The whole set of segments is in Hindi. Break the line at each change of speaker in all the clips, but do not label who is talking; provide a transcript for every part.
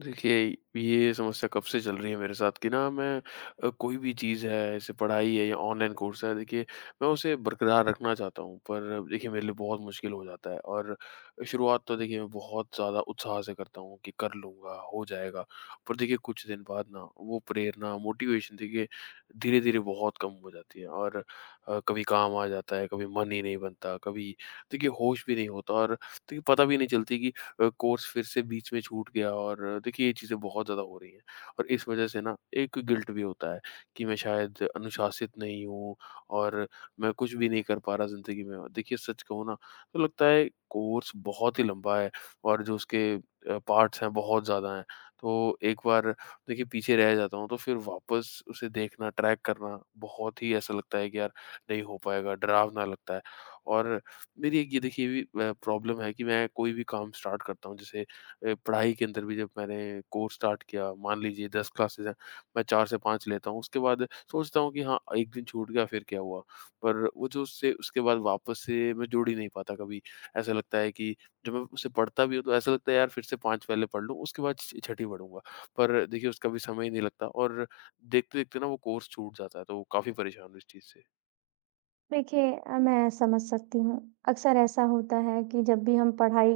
देखिए, ये समस्या कब से चल रही है मेरे साथ कि ना मैं कोई भी चीज़ है जैसे पढ़ाई है या ऑनलाइन कोर्स है देखिए मैं उसे बरकरार रखना चाहता हूँ पर देखिए मेरे लिए बहुत मुश्किल हो जाता है। और शुरुआत तो देखिए मैं बहुत ज़्यादा उत्साह से करता हूँ कि कर लूँगा, हो जाएगा। पर देखिए कुछ दिन बाद ना वो प्रेरणा, मोटिवेशन देखिए धीरे-धीरे बहुत कम हो जाती है और कभी काम आ जाता है, कभी मन ही नहीं बनता, कभी देखिए होश भी नहीं होता और देखिए पता भी नहीं चलती कि कोर्स फिर से बीच में छूट गया और देखिए ये चीज़ें बहुत ज़्यादा हो रही हैं। और इस वजह से ना एक गिल्ट भी होता है कि मैं शायद अनुशासित नहीं हूँ और मैं कुछ भी नहीं कर पा रहा ज़िंदगी में। और देखिए सच कहूँ ना तो लगता है कोर्स बहुत ही लंबा है और जो उसके पार्ट्स हैं बहुत ज़्यादा हैं। तो एक बार देखिए पीछे रह जाता हूँ तो फिर वापस उसे देखना, ट्रैक करना बहुत ही ऐसा लगता है कि यार नहीं हो पाएगा, डरावना लगता है। और मेरी एक ये देखिए भी प्रॉब्लम है कि मैं कोई भी काम स्टार्ट करता हूँ, जैसे पढ़ाई के अंदर भी जब मैंने कोर्स स्टार्ट किया, मान लीजिए 10 क्लासेस हैं, मैं 4 से 5 लेता हूँ, उसके बाद सोचता हूँ कि हाँ, एक दिन छूट गया, फिर क्या हुआ। पर वो जो उससे उसके बाद वापस से मैं जुड़ ही नहीं पाता कभी। ऐसा लगता है कि जब मैं उसे पढ़ता भी हूँ तो ऐसा लगता है यार फिर से पाँच पहले पढ़ लूँ, उसके बाद छठी पढ़ूंगा। पर देखिए उसका भी समय ही नहीं लगता और देखते देखते ना वो कोर्स छूट जाता है, तो काफ़ी परेशान हूँ इस चीज़ से।
देखिए मैं समझ सकती हूँ। अक्सर ऐसा होता है कि जब भी हम पढ़ाई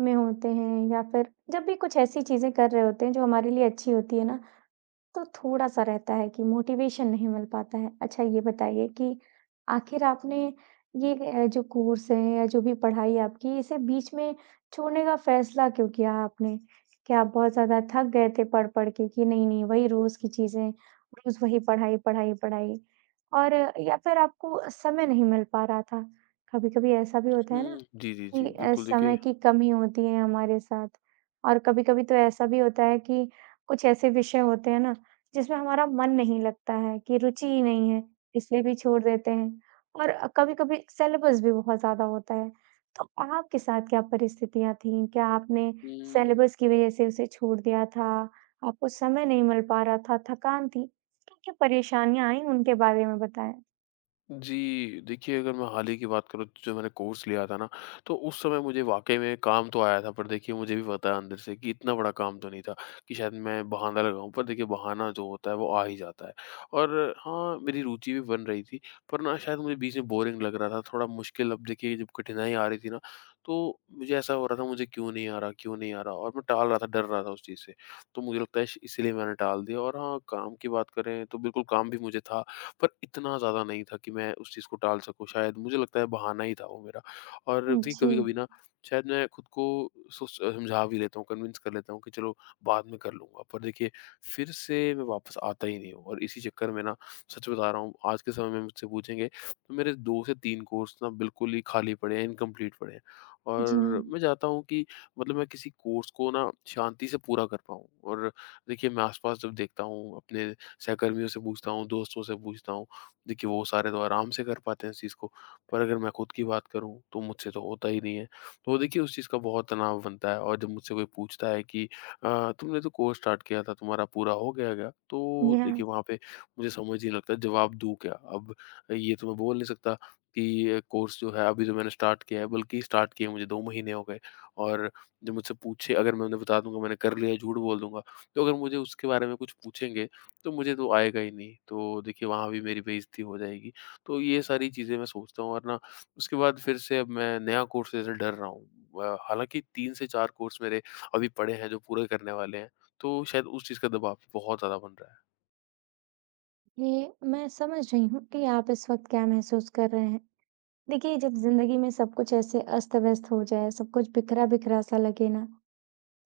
में होते हैं या फिर जब भी कुछ ऐसी चीज़ें कर रहे होते हैं जो हमारे लिए अच्छी होती है ना, तो थोड़ा-सा रहता है कि मोटिवेशन नहीं मिल पाता है। अच्छा ये बताइए कि आखिर आपने ये जो कोर्स है या जो भी पढ़ाई आपकी इसे बीच में छोड़ने का फ़ैसला क्यों किया आपने? क्या आप बहुत ज़्यादा थक गए थे पढ़-पढ़ के कि नहीं-नहीं वही रोज़ की चीज़ें, रोज़ वही पढ़ाई, पढ़ाई, पढ़ाई? और या फिर आपको समय नहीं मिल पा रहा था? कभी-कभी ऐसा भी होता है ना
हम्म, जी जी
कि
जी, बिल्कुल। देखिए,
समय की कमी होती है हमारे साथ और कभी-कभी तो ऐसा भी होता है कि कुछ ऐसे विषय होते हैं ना जिसमें हमारा मन नहीं लगता है कि रुचि ही नहीं है, इसलिए भी छोड़ देते हैं और कभी-कभी सिलेबस भी बहुत ज़्यादा होता है। तो आपके साथ क्या परिस्थितियाँ थीं? क्या आपने
हम्म,
सिलेबस की वज़ह से उसे छोड़ दिया था? आपको समय नहीं मिल पा रहा था, थकान थी? क्या-क्या परेशानियाँ आईं उनके बारे में बताएँ?
जी, देखिए अगर मैं हाल ही की बात करूँ, जो मैंने कोर्स लिया था ना, तो उस समय मुझे वाक़ई में काम तो आया था, पर देखिए मुझे भी पता है अंदर से कि इतना बड़ा काम तो नहीं था कि शायद मैं बहाना लगाऊँ। पर देखिए बहाना जो होता है वो आ ही जाता है। और हाँ, मेरी रुचि भी बन रही थी, पर ना शायद मुझे बीच में बोरिंग लग रहा था, थोड़ा मुश्किल। अब देखिए जब कठिनाई आ रही थी ना, तो मुझे ऐसा हो रहा था मुझे क्यों नहीं आ रहा, क्यों नहीं आ रहा, और मैं टाल रहा था, डर रहा था उस चीज़ से। तो मुझे लगता है श इसीलिए मैंने टाल दिया। और हाँ, काम की बात करें तो बिल्कुल काम भी मुझे था, पर इतना ज़्यादा नहीं था कि मैं उस चीज़ को टाल सकूँ। शायद मुझे लगता है बहाना ही था वो मेरा। और देखिए
जी,
कभी-कभी ना शायद मैं खुद को समझा भी लेता हूँ, कन्विंस कर लेता हूँ कि चलो बाद में कर लूँगा। पर देखिए फिर से मैं वापस आता ही नहीं हूँ, और इसी चक्कर में ना सच बता रहा हूँ, आज के समय में मुझसे पूछेंगे तो मेरे 2 से 3 कोर्स ना बिल्कुल ही खाली पड़े हैं, इनकम्प्लीट पड़े हैं।
जी
और
हाँ।
मैं चाहता हूँ कि मतलब मैं किसी कोर्स को ना शांति से पूरा कर पाऊँ। और देखिए मैं आस-पास जब देखता हूँ, अपने सहकर्मियों से पूछता हूँ, दोस्तों से पूछता हूँ। देखिए वो सारे तो आराम से कर पाते हैं इस चीज़ को, पर अगर मैं खुद की बात करूँ तो मुझसे तो होता ही नहीं है। तो देखिए उस चीज़ का बहुत तनाव बनता है। और जब मुझसे कोई पूछता है कि तुमने तो कोर्स स्टार्ट किया था, तुम्हारा पूरा हो गया क्या? तो
जी हाँ।
देखिए वहाँ पे मुझे समझ ही नहीं लगता जवाब दूँ क्या। अब ये तो मैं बोल नहीं सकता कि ये कोर्स जो है अभी तो मैंने स्टार्ट किया है, बल्कि स्टार्ट किए मुझे 2 महीने हो गए। और जब मुझसे पूछे, अगर मैं उन्हें बता दूँगा मैंने कर लिया, झूठ बोल दूँगा। तो अगर मुझे उसके बारे में कुछ पूछेंगे तो मुझे तो आएगा ही नहीं। तो देखिए वहाँ भी मेरी बेइज़्ती हो जाएगी। तो ये सारी चीज़ें मैं सोचता हूँ, वरना उसके बाद फिर से अब मैं नया कोर्स लेने से डर रहा हूँ। हालाँकि 3 से 4 कोर्स मेरे अभी पड़े हैं जो पूरे करने वाले हैं। तो शायद उस चीज़ का दबाव बहुत ज़्यादा बन रहा है।
ये मैं समझ रही हूँ कि आप इस वक़्त क्या महसूस कर रहे हैं। देखिए, जब ज़िंदगी में सब कुछ ऐसे अस्त-व्यस्त हो जाए, सब कुछ बिखरा-बिखरा सा लगे ना,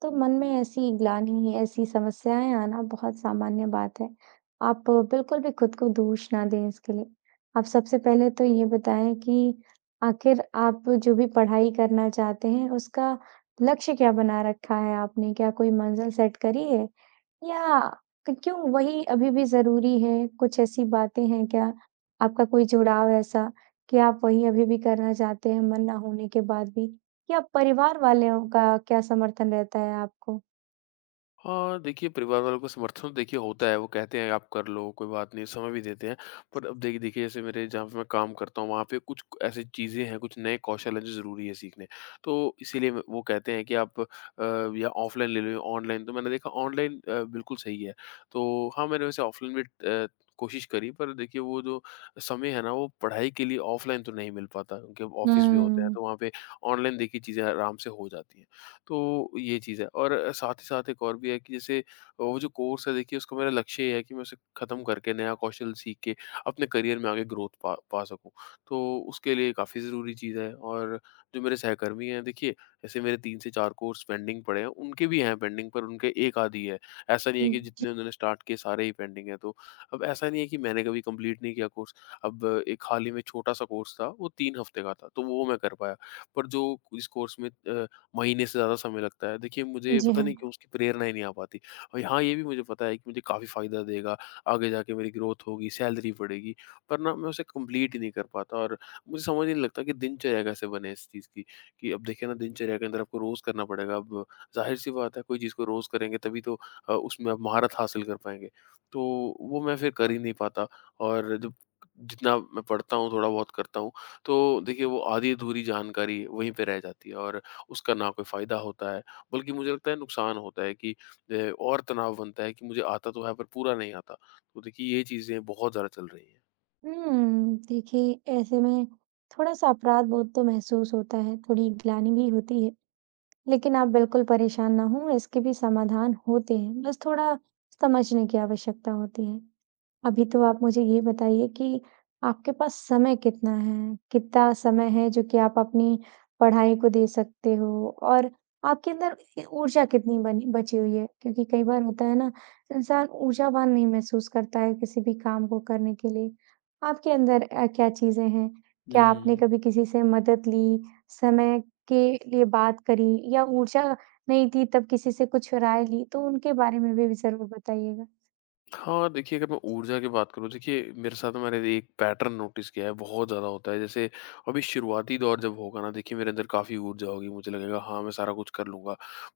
तो मन में ऐसी ग्लानि, ऐसी समस्याएँ आना बहुत सामान्य बात है। आप बिल्कुल भी खुद को दोष ना दें इसके लिए। आप सबसे पहले तो ये बताएँ कि आखिर आप जो भी पढ़ाई करना चाहते हैं, उसका लक्ष्य क्या बना रखा है आपने? क्या कोई मंज़िल सेट करी है? या क क्यों वही अभी भी ज़रूरी है? कुछ ऐसी बातें हैं क्या? आपका कोई जुड़ाव ऐसा कि आप वही अभी भी करना चाहते हैं मन ना होने के बाद भी? या परिवार वालों का क्या समर्थन रहता है आपको?
हाँ, देखिए परिवार वालों का समर्थन तो देखिए होता है, वो कहते हैं आप कर लो, कोई बात नहीं, समय भी देते हैं। पर अब देखिए देखिए जैसे मेरे जहाँ पे मैं काम करता हूँ, वहाँ पे कुछ ऐसी चीज़ें हैं, कुछ नए कौशल हैं जो ज़रूरी है सीखने। तो इसीलिए मैं वो कहते हैं कि आप या ऑफ़लाइन ले लो या ऑनलाइन, तो मैंने देखा ऑनलाइन बिल्कुल सही है। तो हाँ, मैंने वैसे ऑफ़लाइन भी अ, कोशिश करी, पर देखिए वो जो समय है ना, वो पढ़ाई के लिए ऑफ़लाइन तो नहीं मिल पाता, क्योंकि अब ऑफ़िस भी होते हैं,
हुँ।
तो वहाँ पे ऑनलाइन देखिए चीज़ें आराम से हो जाती हैं। तो ये चीज़ है, और साथ ही साथ एक और भी है कि जैसे वो जो कोर्स है देखिए उसका मेरा लक्ष्य ये है कि मैं उसे ख़त्म करके नया कौशल सीख के अपने करियर में आगे ग्रोथ पा पा सकूँ। तो उसके लिए काफ़ी ज़रूरी चीज़ है। और जो मेरे सहकर्मी हैं देखिए, ऐसे मेरे 3 से 4 कोर्स पेंडिंग पड़े हैं, उनके भी हैं पेंडिंग, पर उनके 1 आध ही है। ऐसा नहीं है कि
जी,
जितने उन्होंने स्टार्ट किए सारे ही पेंडिंग हैं। तो अब ऐसा नहीं है कि मैंने कभी कंप्लीट नहीं किया कोर्स। अब एक हाल ही में छोटा-सा कोर्स था, वो 3 हफ्ते का था, तो वो मैं कर पाया। पर जो इस कोर्स में महीने से ज़्यादा समय लगता है। देखिए मुझे
जी
पता नहीं क्यों
हाँ।
उसकी प्रेरणा ही नहीं आ पाती। और हाँ, ये भी मुझे पता है कि मुझे काफ़ी फ़ायदा देगा, आगे जाके मेरी ग्रोथ होगी, सैलरी बढ़ेगी, पर ना मैं उसे कंप्लीट ही नहीं कर पाता। और मुझे समझ ही नहीं लगता कि दिनचर्या कैसे बने इस चीज़ की। कि अब देखिए ना दिनचर्या के अंदर आपको रोज़ करना पड़ेगा। अब ज़ाहिर-सी बात है कोई चीज़ को रोज़ करेंगे तभी तो उसमें आप महारत हासिल कर पाएँगे। तो वो मैं फिर कर ही नहीं पाता। और जब जितना मैं पढ़ता हूँ, थोड़ा बहुत करता हूँ, तो देखिए वो आधी-अधूरी जानकारी वहीं पे रह जाती है और उसका ना कोई फ़ायदा होता है, बल्कि मुझे लगता है नुकसान होता है कि और तनाव बनता है कि मुझे आता तो है पर पूरा नहीं आता। तो देखिए ये चीज़ें बहुत ज़्यादा चल रही हैं।
हुँ, देखिए ऐसे में थोड़ा-सा अपराध-बोध तो महसूस होता है, थोड़ी ग्लानि भी होती है। लेकिन आप बिल्कुल परेशान ना हों, इसके भी समाधान होते हैं, बस थोड़ा समझने की आवश्यकता होती है। अभी तो आप मुझे ये बताइए कि आपके पास समय कितना है? कितना समय है जो कि आप अपनी पढ़ाई को दे सकते हो और आपके अंदर ए ऊर्जा कितनी बनी बची हुई है? क्योंकि कई बार होता है ना, इंसान ऊर्जावान नहीं महसूस करता है किसी भी काम को करने के लिए। आपके अंदर क्या चीज़ें हैं? क्या आपने
हुँ।
कभी किसी से मदद ली? समय के लिए बात करी या ऊर्जा नहीं थी तब किसी से कुछ राय ली, तो उनके बारे में भी ज़रूर बताइएगा?
हाँ, देखिए, अगर मैं ऊर्जा की बात करूँ, देखिए, मेरे साथ ना मैंने एक पैटर्न नोटिस किया है, बहुत ज़्यादा होता है। जैसे अभी शुरुआती दौर जब होगा ना, देखिए, मेरे अंदर काफ़ी ऊर्जा होगी, मुझे लगेगा, हाँ, मैं सारा कुछ कर लूँगा।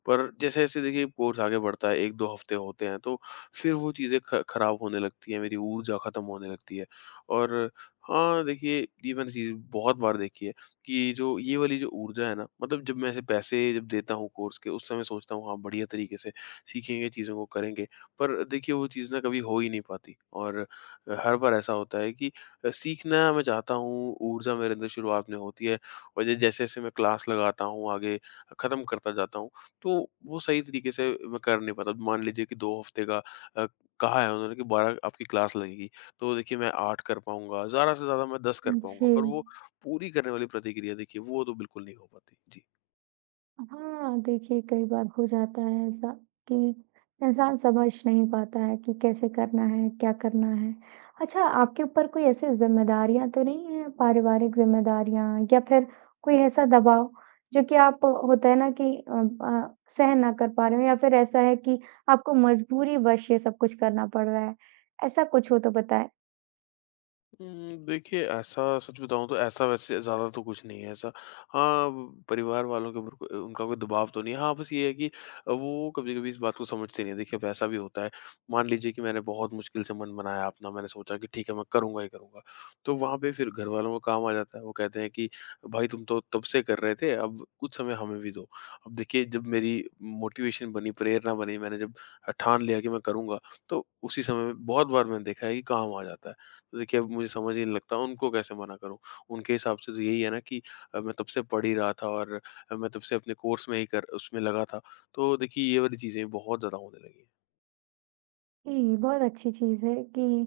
पर जैसे-जैसे, देखिए, कोर्स आगे बढ़ता है, 1-2 हफ़्ते होते हैं, तो फिर वो चीज़ें ख खराब होने लगती हैं, मेरी ऊर्जा खत्म होने लगती है। और हाँ, देखिए, ये मैंने चीज़ बहुत बार देखी है कि जो ये वाली जो ऊर्जा है ना, मतलब जब मैं ऐसे पैसे जब देता हूँ कोर्स के, उस समय सोचता हूँ, हाँ, बढ़िया तरीके से सीखेंगे, चीज़ों को करेंगे। पर देखिए वो चीज़ ना कभी हो ही नहीं पाती। और हर बार ऐसा होता है कि सीखना मैं चाहता हूँ, ऊर्जा मेरे अंदर शुरुआत में होती है और ज जैसे-जैसे मैं क्लास लगाता हूँ, आगे खत्म करता जाता हूँ, तो वो सही तरीके से मैं कर नहीं पाता। मान लीजिए कि 2 हफ्ते का अ, कहा है उन्होंने कि 12 आपकी क्लास लगेगी, तो देखिए मैं 8 कर पाऊँगा, ज़्यादा से ज़्यादा मैं 10 कर पाऊँगा,
जी।
पर वो पूरी करने वाली प्रतिक्रिया देखिए वो तो बिल्कुल नहीं हो पाती। जी।
हाँ, देखिए कई बार हो जाता है ऐसा कि इंसान समझ नहीं पाता है कि कैसे करना है, क्या करना है। अच्छा, आपके ऊपर कोई ऐसी ज़िम्मेदारियाँ तो नहीं हैं, पारिवारिक ज़िम्मेदारियाँ या फिर कोई ऐसा दबाव जो कि आप होता है ना कि सहन ना कर पा रहे हो या फिर ऐसा है कि आपको मजबूरीवश ये सब कुछ करना पड़ रहा है? ऐसा कुछ हो तो बताएँ।
देखिए ऐसा सच बताऊँ तो ऐसा वैसे ज़्यादा तो कुछ नहीं है ऐसा। हाँ, वो परिवार वालों के ऊपर को उनका कोई दबाव तो नहीं है। हाँ, बस ये है कि वो कभी-कभी इस बात को समझते नहीं हैं। देखिए अब ऐसा भी होता है, मान लीजिए कि मैंने बहुत मुश्किल से मन बनाया अपना, मैंने सोचा कि ठीक है मैं करूँगा ही करूँगा। तो वहाँ पे फिर घर वालों का काम आ जाता है। वो कहते हैं कि भाई तुम तो तब से कर रहे थे, अब कुछ समय हमें भी दो। अब देखिए जब मेरी मोटिवेशन बनी, प्रेरणा बनी, मैंने जब ठान लिया कि मैं करूँगा, तो उसी समय बहुत बार मैंने देखा है कि काम आ जाता है। देखिए, अब मुझे समझ ही नहीं लगता उनको कैसे मना करूँ। उनके हिसाब से तो यही है ना कि मैं तब से पढ़ ही रहा था, और मैं तब से अपने कोर्स में ही कर उसमें लगा था। तो देखिए ये वाली चीज़ें बहुत ज़्यादा होने लगी हैं।
जी, बहुत अच्छी चीज़ है कि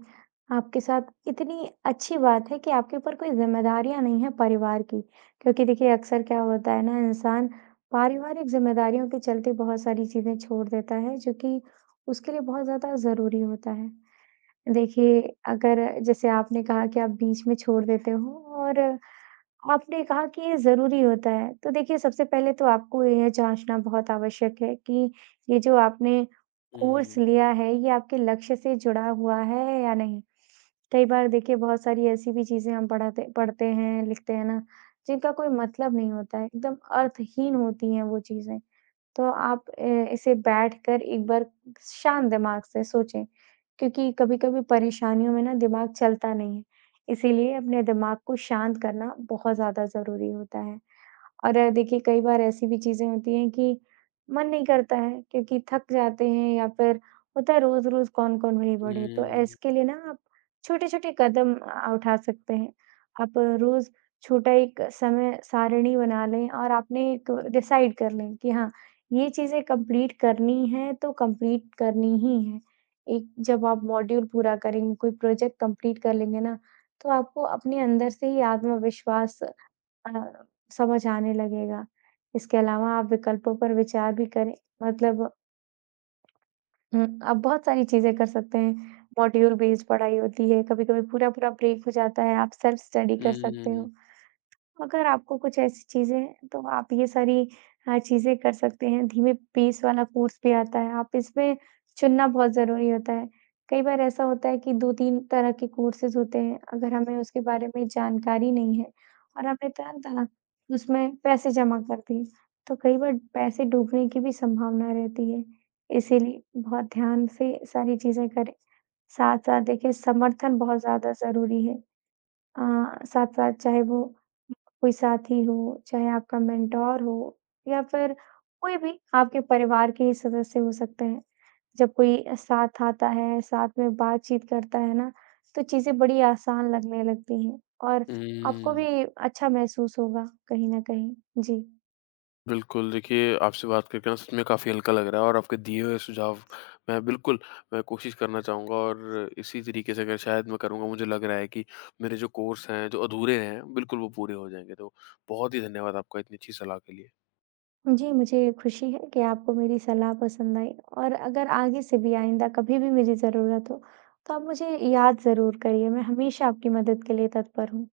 आपके साथ इतनी अच्छी बात है कि आपके ऊपर कोई ज़िम्मेदारियाँ नहीं है परिवार की। क्योंकि देखिए अक्सर क्या होता है ना इंसान पारिवारिक ज़िम्मेदारियों के चलते बहुत सारी चीज़ें छोड़ देता है जो कि उसके लिए बहुत ज़्यादा ज़रूरी होता है। देखिए, अगर जैसे आपने कहा कि आप बीच में छोड़ देते हो और आपने कहा कि ये ज़रूरी होता है। तो देखिए, सबसे पहले तो आपको यह जाँचना बहुत आवश्यक है कि ये जो आपने कोर्स
हुँ,
लिया है, ये आपके लक्ष्य से जुड़ा हुआ है या नहीं? कई बार देखिए बहुत सारी ऐसी भी चीज़ें हम पढ़ाते पढ़ते हैं, लिखते हैं ना, जिनका कोई मतलब नहीं होता है, एकदम अर्थहीन होती हैं वो चीज़ें। तो आप इसे बैठकर एक बार शांत दिमाग से सोचें, क्योंकि कभी-कभी परेशानियों में ना दिमाग चलता नहीं है, इसीलिए अपने दिमाग को शांत करना बहुत ज़्यादा ज़रूरी होता है। और देखिए कई बार ऐसी भी चीज़ें होती हैं कि मन नहीं करता है क्योंकि थक जाते हैं या फिर होता है रोज़-रोज़ कौन-कौन वही बढ़े। तो
हुँ,
इसके लिए ना आप छोटे-छोटे कदम उठा सकते हैं। आप रोज़ छोटा एक समय सारिणी बना लें और आपने एक डिसाइड कर लें कि हाँ, ये चीज़ें कंप्लीट करनी है तो कंप्लीट करनी ही है। एक जब आप मॉड्यूल पूरा करेंगे, कोई प्रोजेक्ट कंप्लीट कर लेंगे ना, तो आपको अपने अंदर से ही आत्मविश्वास अ, समझ आने लगेगा। इसके अलावा आप विकल्पों पर विचार भी करें, मतलब आप बहुत सारी चीज़ें कर सकते हैं। मॉड्यूल बेस्ड पढ़ाई होती है, कभी-कभी पूरा-पूरा ब्रेक हो जाता है, आप सेल्फ स्टडी कर सकते हो।
हुँ,
अगर आपको कुछ ऐसी चीज़ें तो आप ये सारी चीज़ें कर सकते हैं। धीमे पेस वाला कोर्स भी आता है, आप इसमें चुनना बहुत ज़रूरी होता है। कई बार ऐसा होता है कि 2-3 तरह के कोर्सेज़ होते हैं, अगर हमें उसके बारे में जानकारी नहीं है और हमने तुरंत ना उसमें पैसे जमा कर दिए, तो कई बार पैसे डूबने की भी संभावना रहती है। इसीलिए बहुत ध्यान से सारी चीज़ें करें। साथ-साथ देखिए समर्थन बहुत ज़्यादा ज़रूरी है। अ, साथ-साथ चाहे वो कोई साथी हो, चाहे आपका मेंटोर हो या फिर कोई भी आपके परिवार के ही सदस्य हो सकते हैं। जब कोई साथ आता है, साथ में बातचीत करता है ना, तो चीज़ें बड़ी आसान लगने लगती हैं और आपको
हुँ।
भी अच्छा महसूस होगा कहीं न कहीं। जी।
बिल्कुल, देखिए आपसे बात करके ना सच में काफ़ी हल्का लग रहा है, और आपके दिए हुए सुझाव मैं बिल्कुल मैं कोशिश करना चाहूँगा। और इसी तरीके से अगर शायद मैं करूँगा, मुझे लग रहा है कि मेरे जो कोर्स हैं, जो अधूरे हैं, बिल्कुल वो पूरे हो जाएँगे। तो बहुत ही धन्यवाद आपका इतनी अच्छी सलाह के लिए।
जी, मुझे खुशी है कि आपको मेरी सलाह पसंद आई और अगर आगे से भी आइंदा कभी भी मेरी ज़रूरत हो, तो आप मुझे याद ज़रूर करिए। मैं हमेशा आपकी मदद के लिए तत्पर हूँ।